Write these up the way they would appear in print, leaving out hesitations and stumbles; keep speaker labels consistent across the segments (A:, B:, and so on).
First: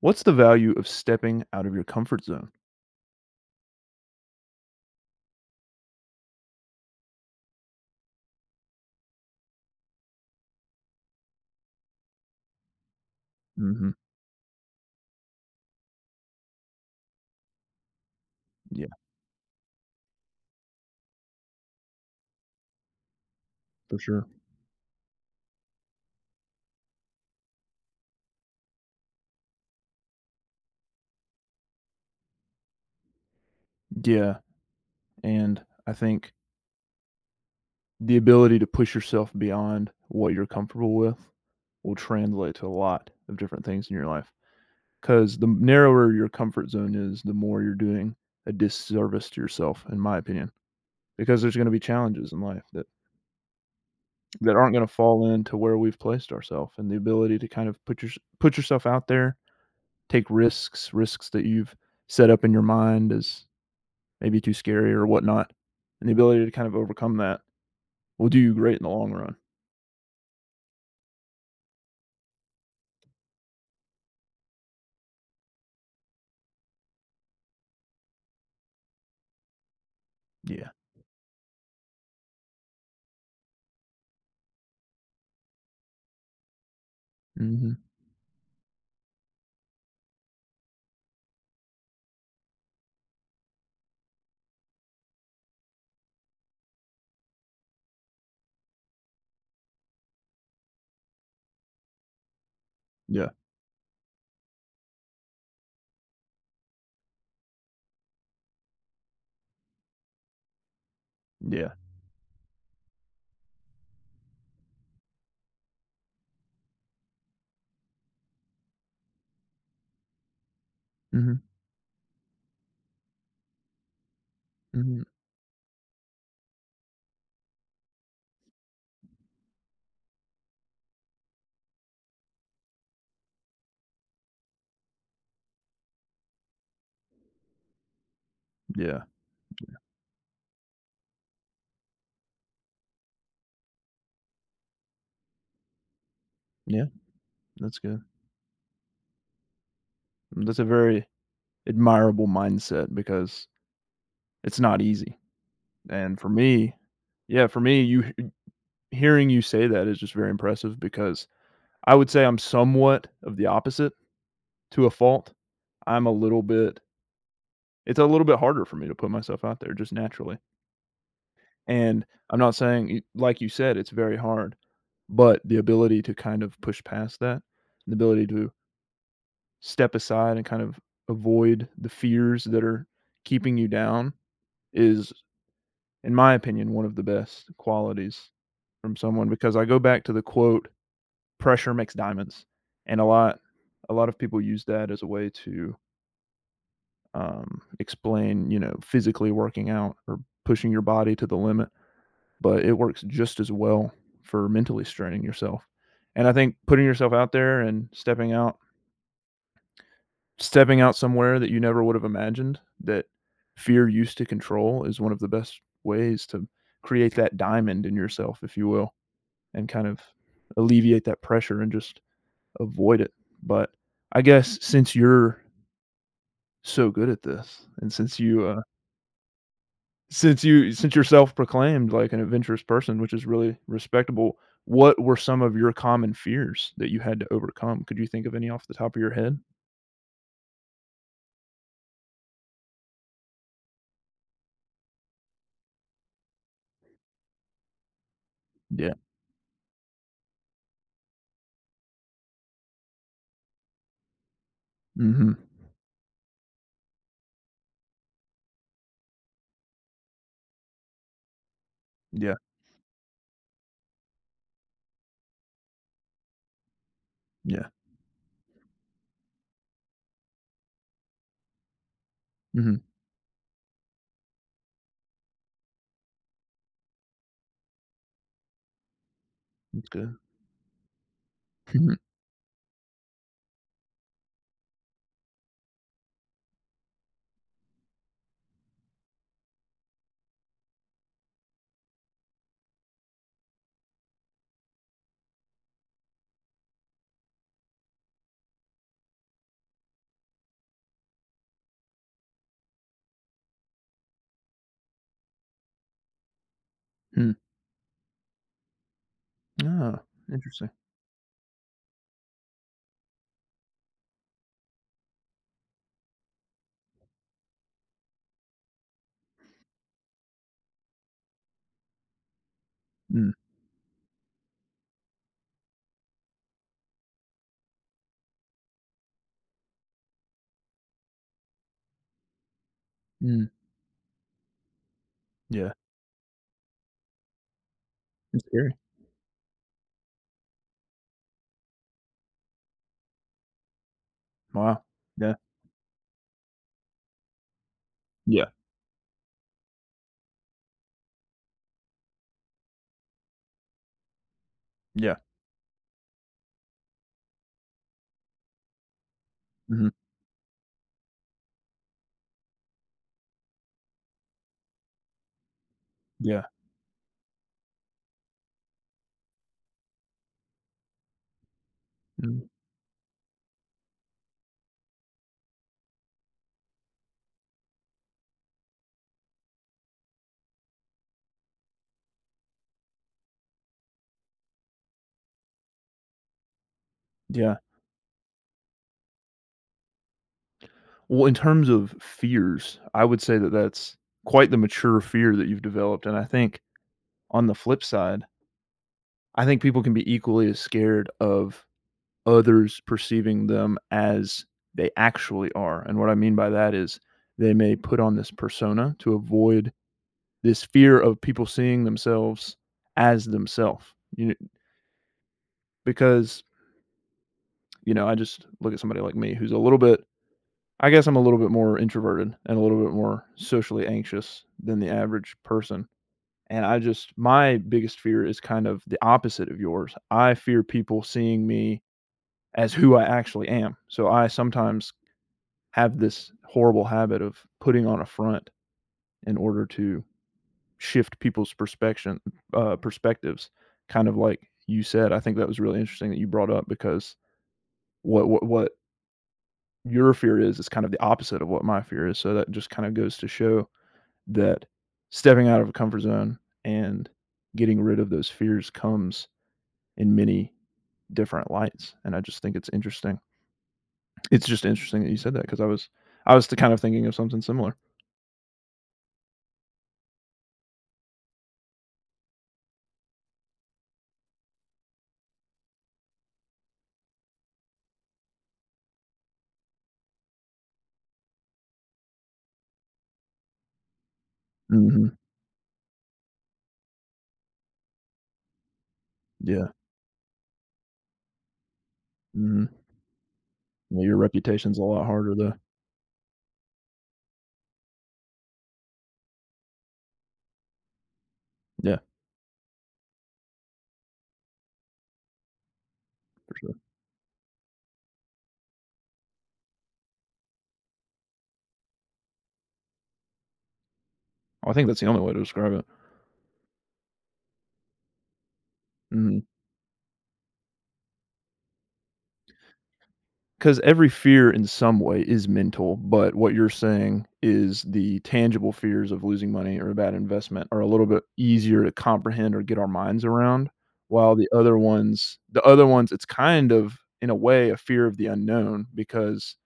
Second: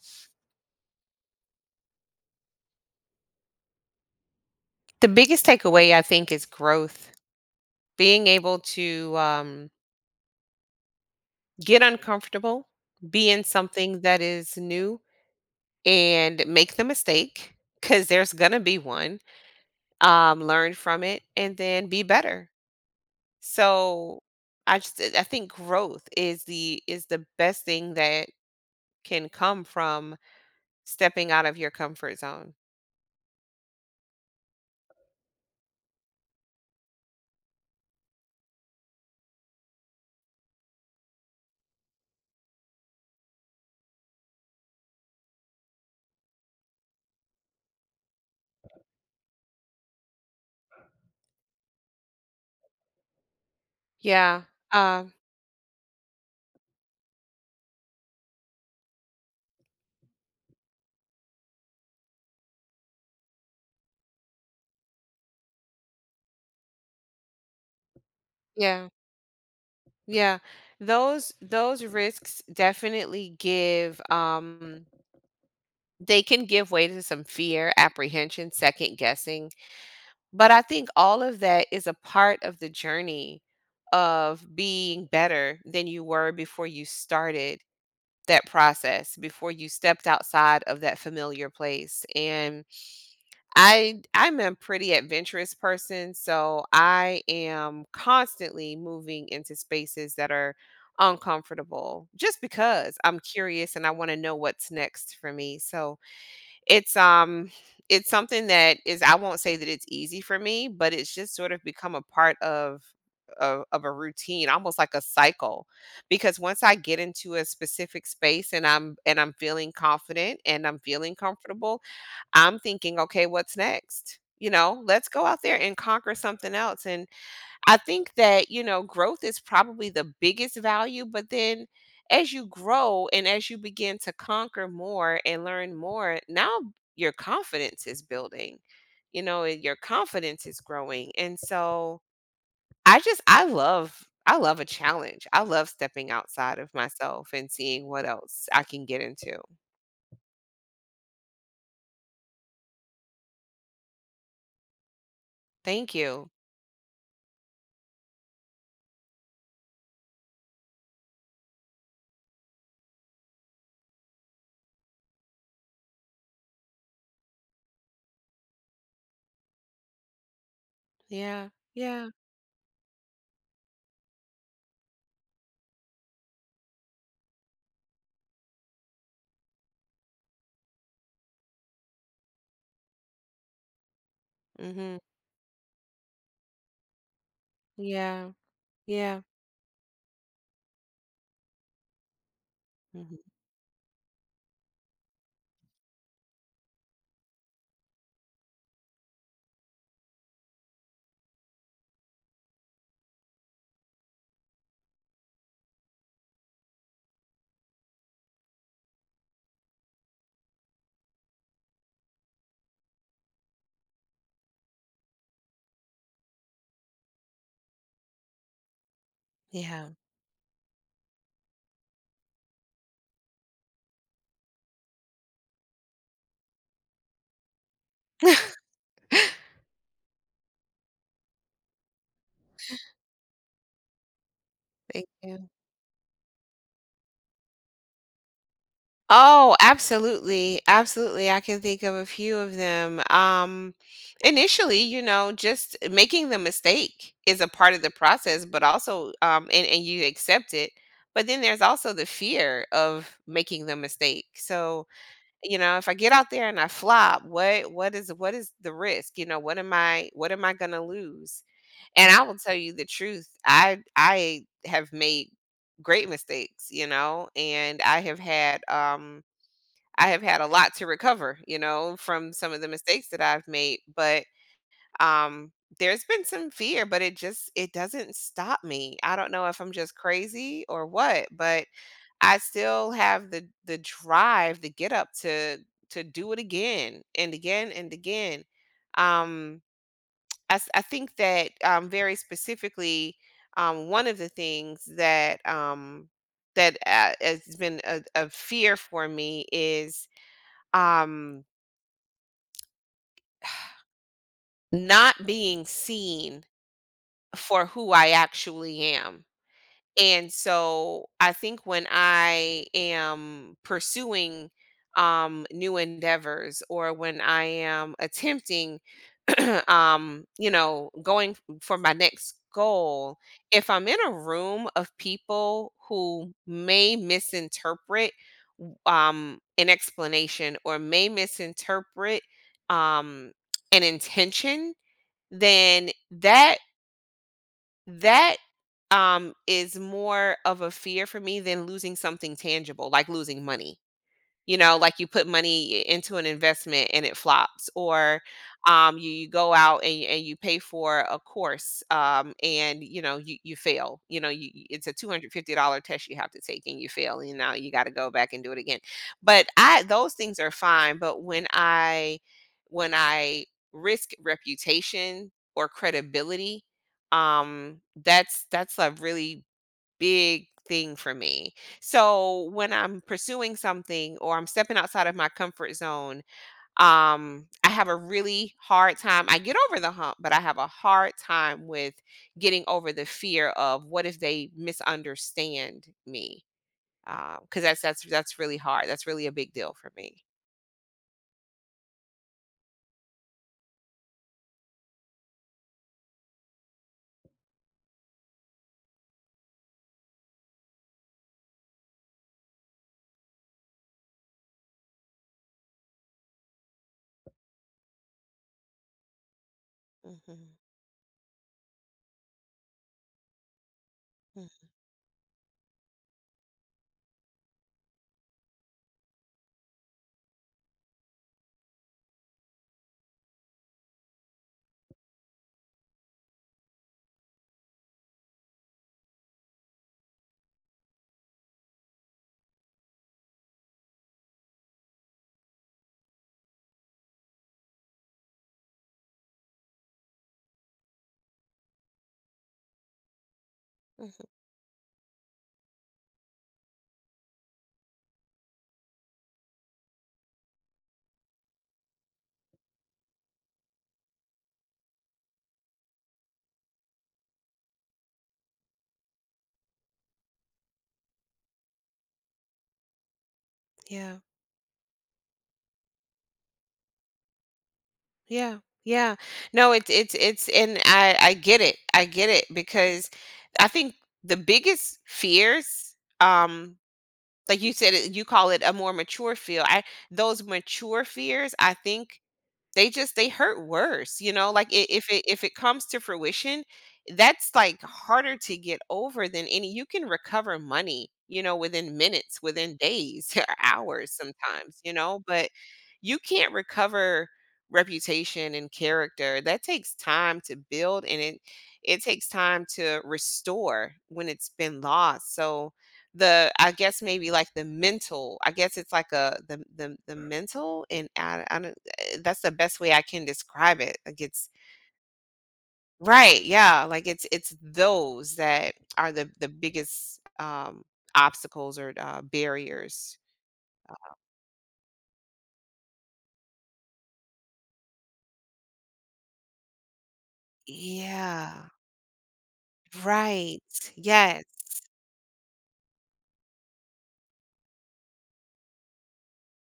A: What's the value of stepping out of your comfort zone?
B: The biggest takeaway, I think, is growth. Being able to get uncomfortable, be in
A: Mhm.
B: something that is new, and make the mistake because there's going to be
A: Yeah,
B: one, learn from it, and then be better.
A: for
B: So
A: sure.
B: I think growth is the best thing that can come from stepping out of your comfort zone.
A: Yeah, and I think the ability to push yourself beyond what you're comfortable with will translate to a lot of different things in your life. Because the narrower your comfort zone is, the more you're doing a disservice to yourself, in my opinion, because there's gonna be challenges in life that
B: Yeah.
A: aren't gonna
B: Um
A: fall into where we've placed ourselves. And the ability to kind of put yourself out there, take risks that you've set up in your mind as maybe too scary or whatnot, and the ability to kind of overcome that will do you great in
B: yeah.
A: the long run.
B: Yeah. Those risks definitely give. They can give way to some fear, apprehension, second guessing, but I
A: Yeah.
B: think all of that is a part of the journey of being better than you were before you started
A: Mhm.
B: that process, before you stepped outside of that familiar place. And I'm a pretty adventurous person, so I am constantly moving into spaces that are uncomfortable just because I'm
A: Yeah.
B: curious and I want to know what's next for me. So it's, um it's something that is I won't say that it's easy for me, but it's just sort of
A: Yeah.
B: become a part of a routine, almost like a cycle. Because once I get into a specific space and I'm feeling confident and I'm feeling
A: Mhm.
B: comfortable, I'm thinking, okay, what's next? You know,
A: Mhm.
B: let's go out there and conquer something else. And I think that, you know, growth is probably the biggest value, but then as you grow and as you begin to conquer more and learn more, now your confidence is building,
A: Yeah.
B: you know, and your confidence is growing. And so I love a challenge. I love stepping outside of
A: Yeah.
B: myself and
A: That's
B: seeing
A: good.
B: what else I can get into.
A: That's a very admirable mindset because it's not easy.
B: Thank
A: And for
B: you.
A: me, yeah, for me, you h hearing you say that is just very impressive because I would say I'm somewhat of the opposite to a fault. I'm a little bit It's a little bit harder for me to put myself out there just naturally.
B: Yeah.
A: And
B: Yeah.
A: I'm not saying, y like you said, it's very hard. But the ability to kind of push past that, the ability to step aside and kind of avoid the fears that are keeping you down
B: Hmm.
A: is, in my opinion, one of the best qualities
B: Yeah.
A: from
B: Yeah.
A: someone because I go back to the quote, "Pressure makes diamonds," and
B: Hmm.
A: a lot of people use that as a way to, explain, you know, physically working out or pushing your body to the limit, but it works just as well for mentally straining yourself, and I think putting yourself out there and stepping out somewhere that you never would have imagined that fear used to control is one of the best ways to create that diamond in yourself, if you will, and kind
B: Yeah.
A: of alleviate that pressure and just avoid it. But I guess since you're so good at this and since you're self-proclaimed like an adventurous person, which is really respectable, what
B: Thank
A: were some
B: you.
A: of your common fears that you had to overcome? Could you think of any off the top of your head?
B: Oh, absolutely. Absolutely. I can think of a few of them. Initially, you know, just making the mistake is a part of the process, but
A: Yeah.
B: also, and you accept it. But then there's also the fear of making the mistake. So,
A: Mhm.
B: you know, if I get out there and I flop, what is the risk? You know, what am I gonna lose? And I
A: Yeah.
B: will tell you the truth. I have made great mistakes, you know,
A: Yeah.
B: and I have had a lot to recover, you know, from some of the
A: Mhm.
B: mistakes that I've made. But um, there's been some fear, but it doesn't stop me. I don't know if I'm
A: That's
B: just
A: good.
B: crazy or what, but
A: Mhm.
B: I still have the drive, the get up to do it again and again and again. Um, I think that, very specifically, one of the things that has been a fear for me is, um not being seen
A: Mm.
B: for who I actually am.
A: Oh,
B: And
A: interesting.
B: so I think when I am pursuing new endeavors or when I am attempting going for my next goal,
A: Mm.
B: if I'm in a room of people who may misinterpret an explanation or may misinterpret um
A: Mm,
B: an intention,
A: yeah.
B: then that that
A: It's scary.
B: um is more of a fear for me than losing something tangible, like losing money. You know,
A: Wow.
B: like you put
A: Yeah.
B: money into an investment and it flops, or
A: Yeah.
B: you go out and you pay for a course, and, you know, you fail. You know, it's a two
A: Yeah.
B: hundred fifty dollar test you have to take and you fail, and now you got to go back and do it again. But I
A: Mhm.
B: those things are fine. But when I risk reputation or
A: Yeah.
B: credibility, that's a really big thing for me.
A: Mm,
B: So when I'm pursuing something or I'm stepping outside of my comfort zone, I have a really hard time. I get over the hump, but I have a hard time with getting over the fear of what if they misunderstand me, 'cause
A: yeah.
B: because that's really hard. That's really a big deal for me.
A: Well, in terms of fears, I would say that that's quite the mature fear that you've developed, and I think on the flip side, I think people can be equally as scared of others perceiving them as they actually are, and what I mean by that is they may put on this persona to avoid
B: Mhm.
A: this fear of people seeing themselves as themselves. You
B: Mm,
A: Because, I just look at somebody like me who's a little bit I guess I'm a little bit more introverted and a little bit more socially anxious than the average person, and I just my biggest fear is kind of the opposite of yours. I fear people seeing me as who I actually am, so I sometimes have this horrible habit of putting on a front in order to shift people's perspection perspectives, kind of
B: mhm.
A: like you said. I think that was really interesting that you brought up because what your fear is kind of the opposite of what my fear is, so that just kind of goes to show that stepping out of a comfort zone and getting rid of those fears comes in many different lights, and I just think it's interesting.
B: Yeah.
A: It's just interesting that you said that because I was the kind of thinking of something similar.
B: Yeah, yeah. No, it's and I get it. I get it because I think the biggest fears, um, like you said, you call it a more mature fear. I Those mature fears, I think they just they hurt worse, you know, like, I
A: Mhm.
B: if it comes to fruition, that's, like, harder to get over than
A: Yeah.
B: any. You can recover money, you know, within minutes,
A: Mhm.
B: within days or
A: Yeah,
B: hours
A: your reputation's
B: sometimes,
A: a
B: you
A: lot
B: know,
A: harder
B: but
A: though.
B: you can't recover reputation and character. That takes time to build, and it
A: Yeah,
B: it takes time to restore when it's been lost. So the
A: for
B: I
A: sure.
B: guess maybe, like, the mental. I guess it's like a the mental, and I don't. That's the best way I can describe it. Like it's
A: I think that's the only way to describe it.
B: right, yeah. Like it's those that are the
A: Mhm.
B: the biggest obstacles or barriers.
A: Because every fear in some way is mental, but what you're saying is the tangible fears of losing money or a bad investment are a little bit
B: Yeah.
A: easier to comprehend or get our minds
B: Right.
A: around, while
B: Yes.
A: the other ones, it's kind of in a way a fear of the unknown because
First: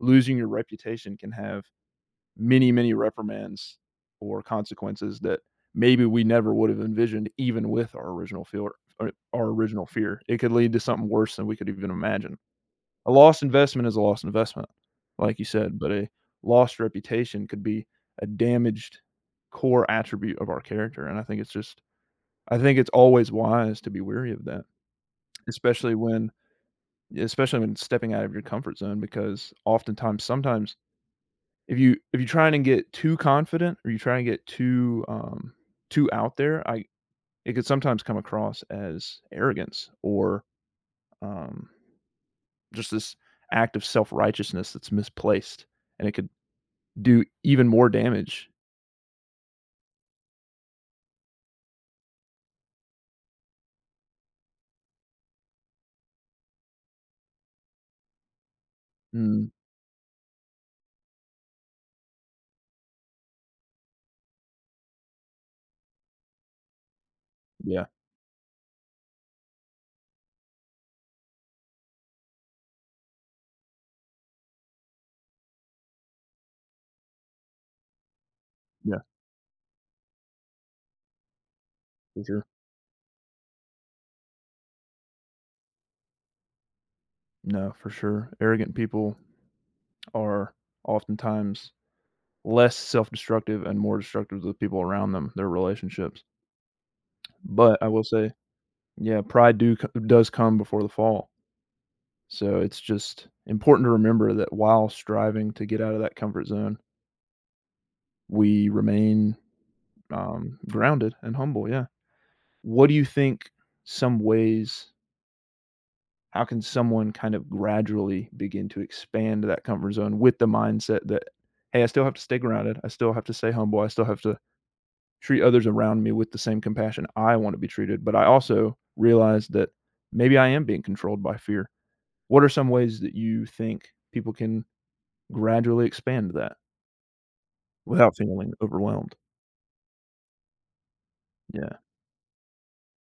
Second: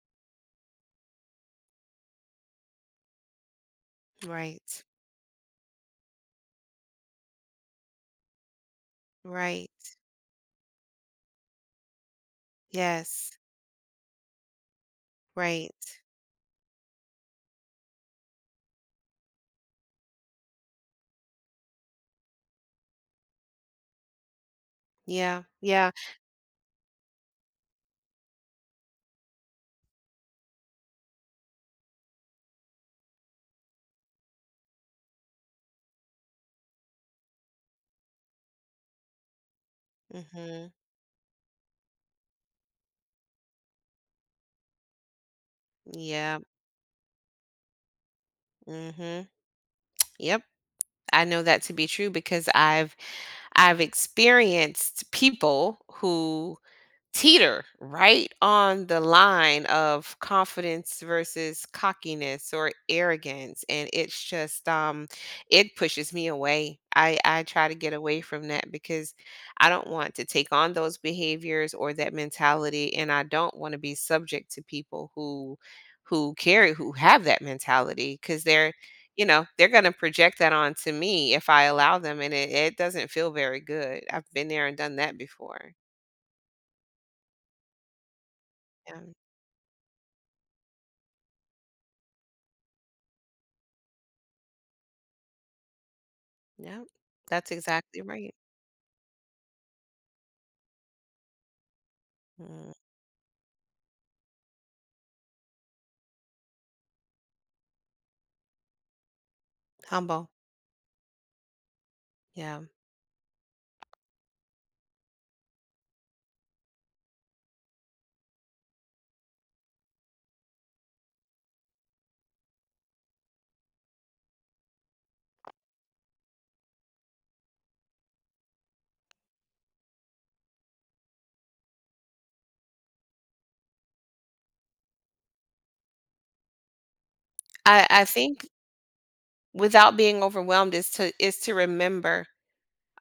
A: losing your reputation can have many, many reprimands or
B: Right.
A: consequences that maybe we never would have envisioned, even with our original fear,
B: Right.
A: It could lead to something worse than we could even imagine. A
B: Yes.
A: lost investment is a lost investment, like you said, but
B: Right.
A: a lost reputation could be a damaged core attribute of our character, and I think it's just I think it's always wise to be wary of that,
B: Yeah. Yeah.
A: especially when especially when stepping out of your comfort zone because oftentimes sometimes if you try and get too confident or you try and get too, too out there, I it could sometimes come across as arrogance or,
B: Mm-hmm.
A: um, just this act of self-righteousness that's misplaced, and it could
B: Yeah.
A: do even more damage.
B: Mm-hmm. Yep. I know that to be true because I've experienced people who teeter right on the
A: Mm,
B: line of confidence versus cockiness or arrogance, and it's just it pushes me away. I try to
A: yeah,
B: get away from that because I don't want to take on those behaviors or that mentality, and I don't want to be subject to people who have that mentality, because they're
A: yeah,
B: you know they're going to project that onto me if I allow them,
A: for
B: and
A: sure.
B: it doesn't feel very good. I've been there and done that before.
A: No, for sure. Arrogant
B: Yeah.
A: people are oftentimes less self-destructive and more destructive to the people around them, their relationships.
B: Yeah, that's
A: But I will
B: exactly
A: say,
B: right.
A: yeah, pride do co does come before the fall. So
B: Mm,
A: it's just important to remember that while striving to get out of that comfort zone, we remain,
B: humble,
A: grounded and humble, yeah.
B: yeah.
A: What do you think some ways how can someone kind of gradually begin to expand that comfort zone with the mindset that hey, I still have to stay grounded, I still have to stay humble, I still have to treat others around me with the same compassion I want to be treated, but I also realize that maybe I am being controlled by fear? What are some ways that you think people can gradually expand that
B: I
A: without
B: think
A: feeling overwhelmed?
B: without being overwhelmed is to
A: Yeah.
B: remember,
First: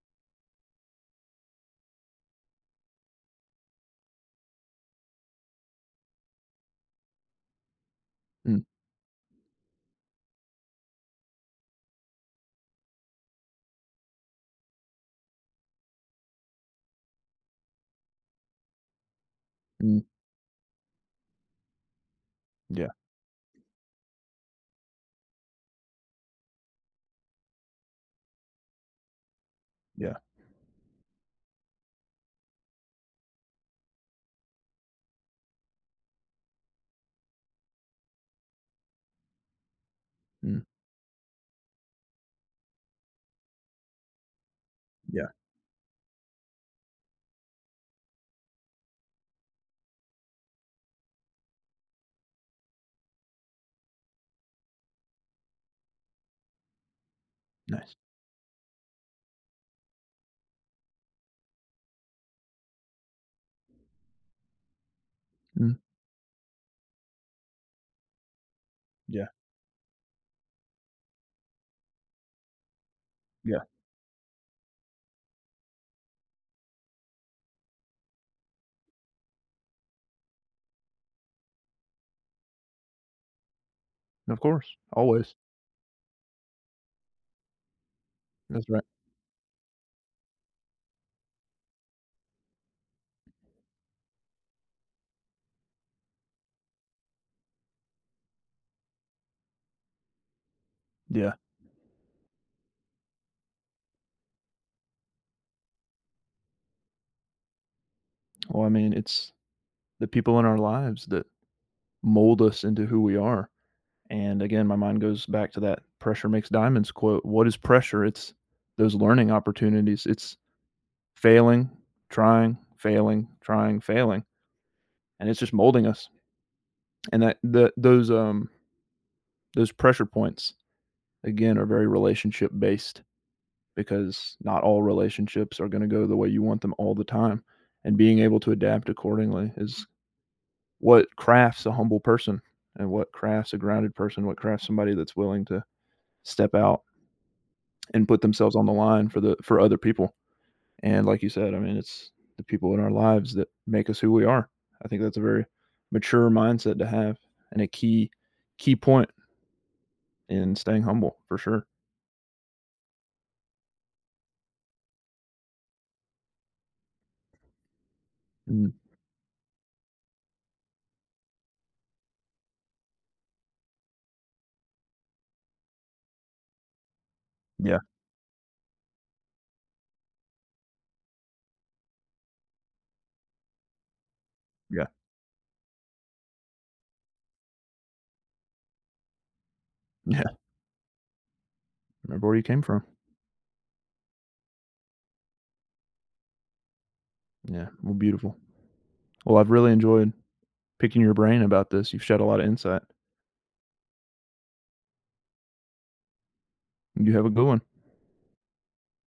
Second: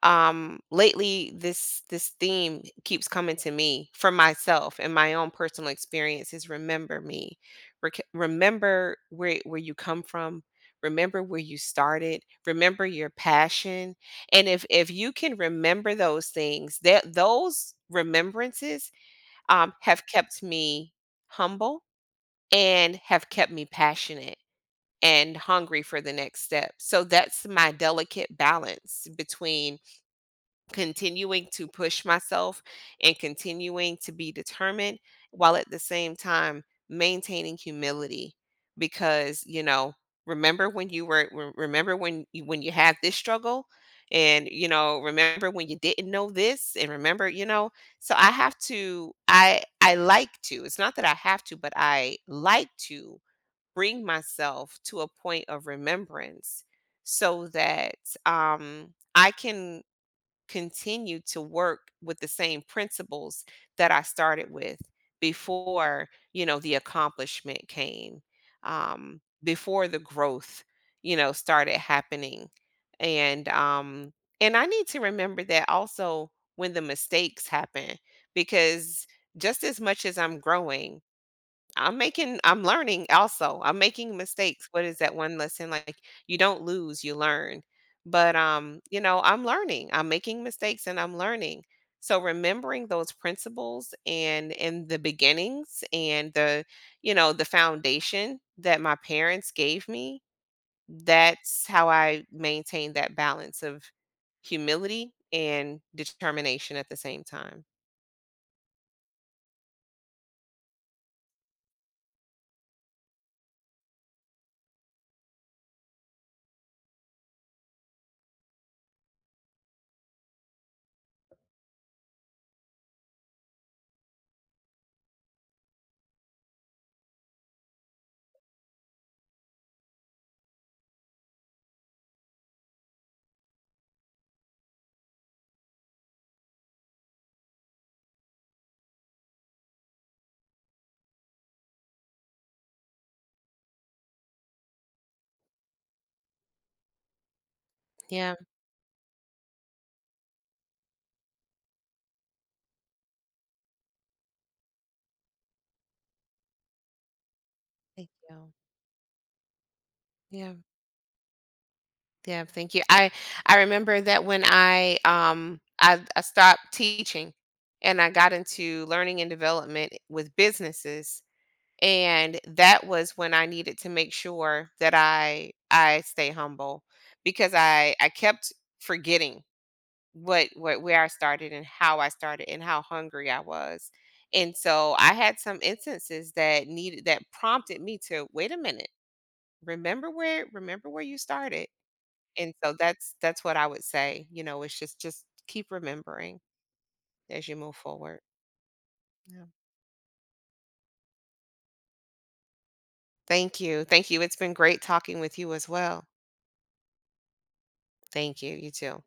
B: lately this theme keeps coming to me for myself and my own personal experience is remember me.
A: Mm.
B: Remember where you come from. Remember where you started. Remember your passion. And if you can remember those things, that, those remembrances,
A: Mm,
B: have kept me humble
A: yeah.
B: and have kept me passionate and hungry for the next step. So that's my delicate balance between
A: Yeah.
B: continuing to push myself and continuing to be determined while at the same time maintaining humility, because, you know,
A: Mm,
B: remember when you had this struggle, and, you know,
A: yeah.
B: remember when you didn't know this, and remember, you know. So I like to — it's not that I have to, but I like to bring myself to a point of remembrance so
A: Nice.
B: that, I can continue to work with the same principles that I started with
A: Mm,
B: before, you know, the accomplishment came,
A: yeah.
B: before the growth, you know, started happening. And
A: Yeah.
B: um, and I need to remember that also when the mistakes happen, because just as much as I'm growing, I'm learning also. I'm making
A: Of course.
B: mistakes. What is that
A: Always.
B: one lesson? Like, you don't lose, you learn. But
A: That's right.
B: I'm learning. I'm making mistakes and I'm learning. So remembering those principles and in the beginnings and the foundation that my parents gave me,
A: Yeah,
B: that's how I maintain that balance of humility and determination at the same time.
A: well, I mean, it's the people in our lives that mold us into who we are. And again, my mind goes back to that pressure makes diamonds quote. What is pressure? It's those learning opportunities. It's failing, trying, failing, trying, failing. And it's just molding us. And that the those pressure points again are very relationship based because not all relationships are going to go the way you want them all the time. And being able to adapt accordingly is what crafts a humble person and what crafts a grounded person, what crafts somebody that's willing to step out and put
B: Yeah.
A: themselves on the line for the for other people. And like you said, I mean, it's the people in our lives that make us who we are. I think that's a very mature mindset to have and a
B: Thank you.
A: key point
B: Yeah.
A: in staying humble for sure.
B: Yeah, thank you. I remember that when I stopped teaching and I got
A: Mm,
B: into learning and development with businesses, and that was when I needed to make sure that I stay humble, because
A: yeah,
B: I kept forgetting what where I started and how I started and how hungry I was. And
A: yeah,
B: so I had some instances that prompted me to wait a minute. Remember
A: yeah.
B: where you started.
A: Remember where you
B: And
A: came
B: so
A: from.
B: that's what I would say, you know, it's just keep remembering as you
A: Yeah,
B: move
A: well,
B: forward.
A: beautiful. Well,
B: Yeah.
A: I've really enjoyed picking your brain about this. You've shed a lot of insight.
B: Thank you. Thank you. It's been great talking with you as well.
A: You have a good one.
B: Thank you. You too.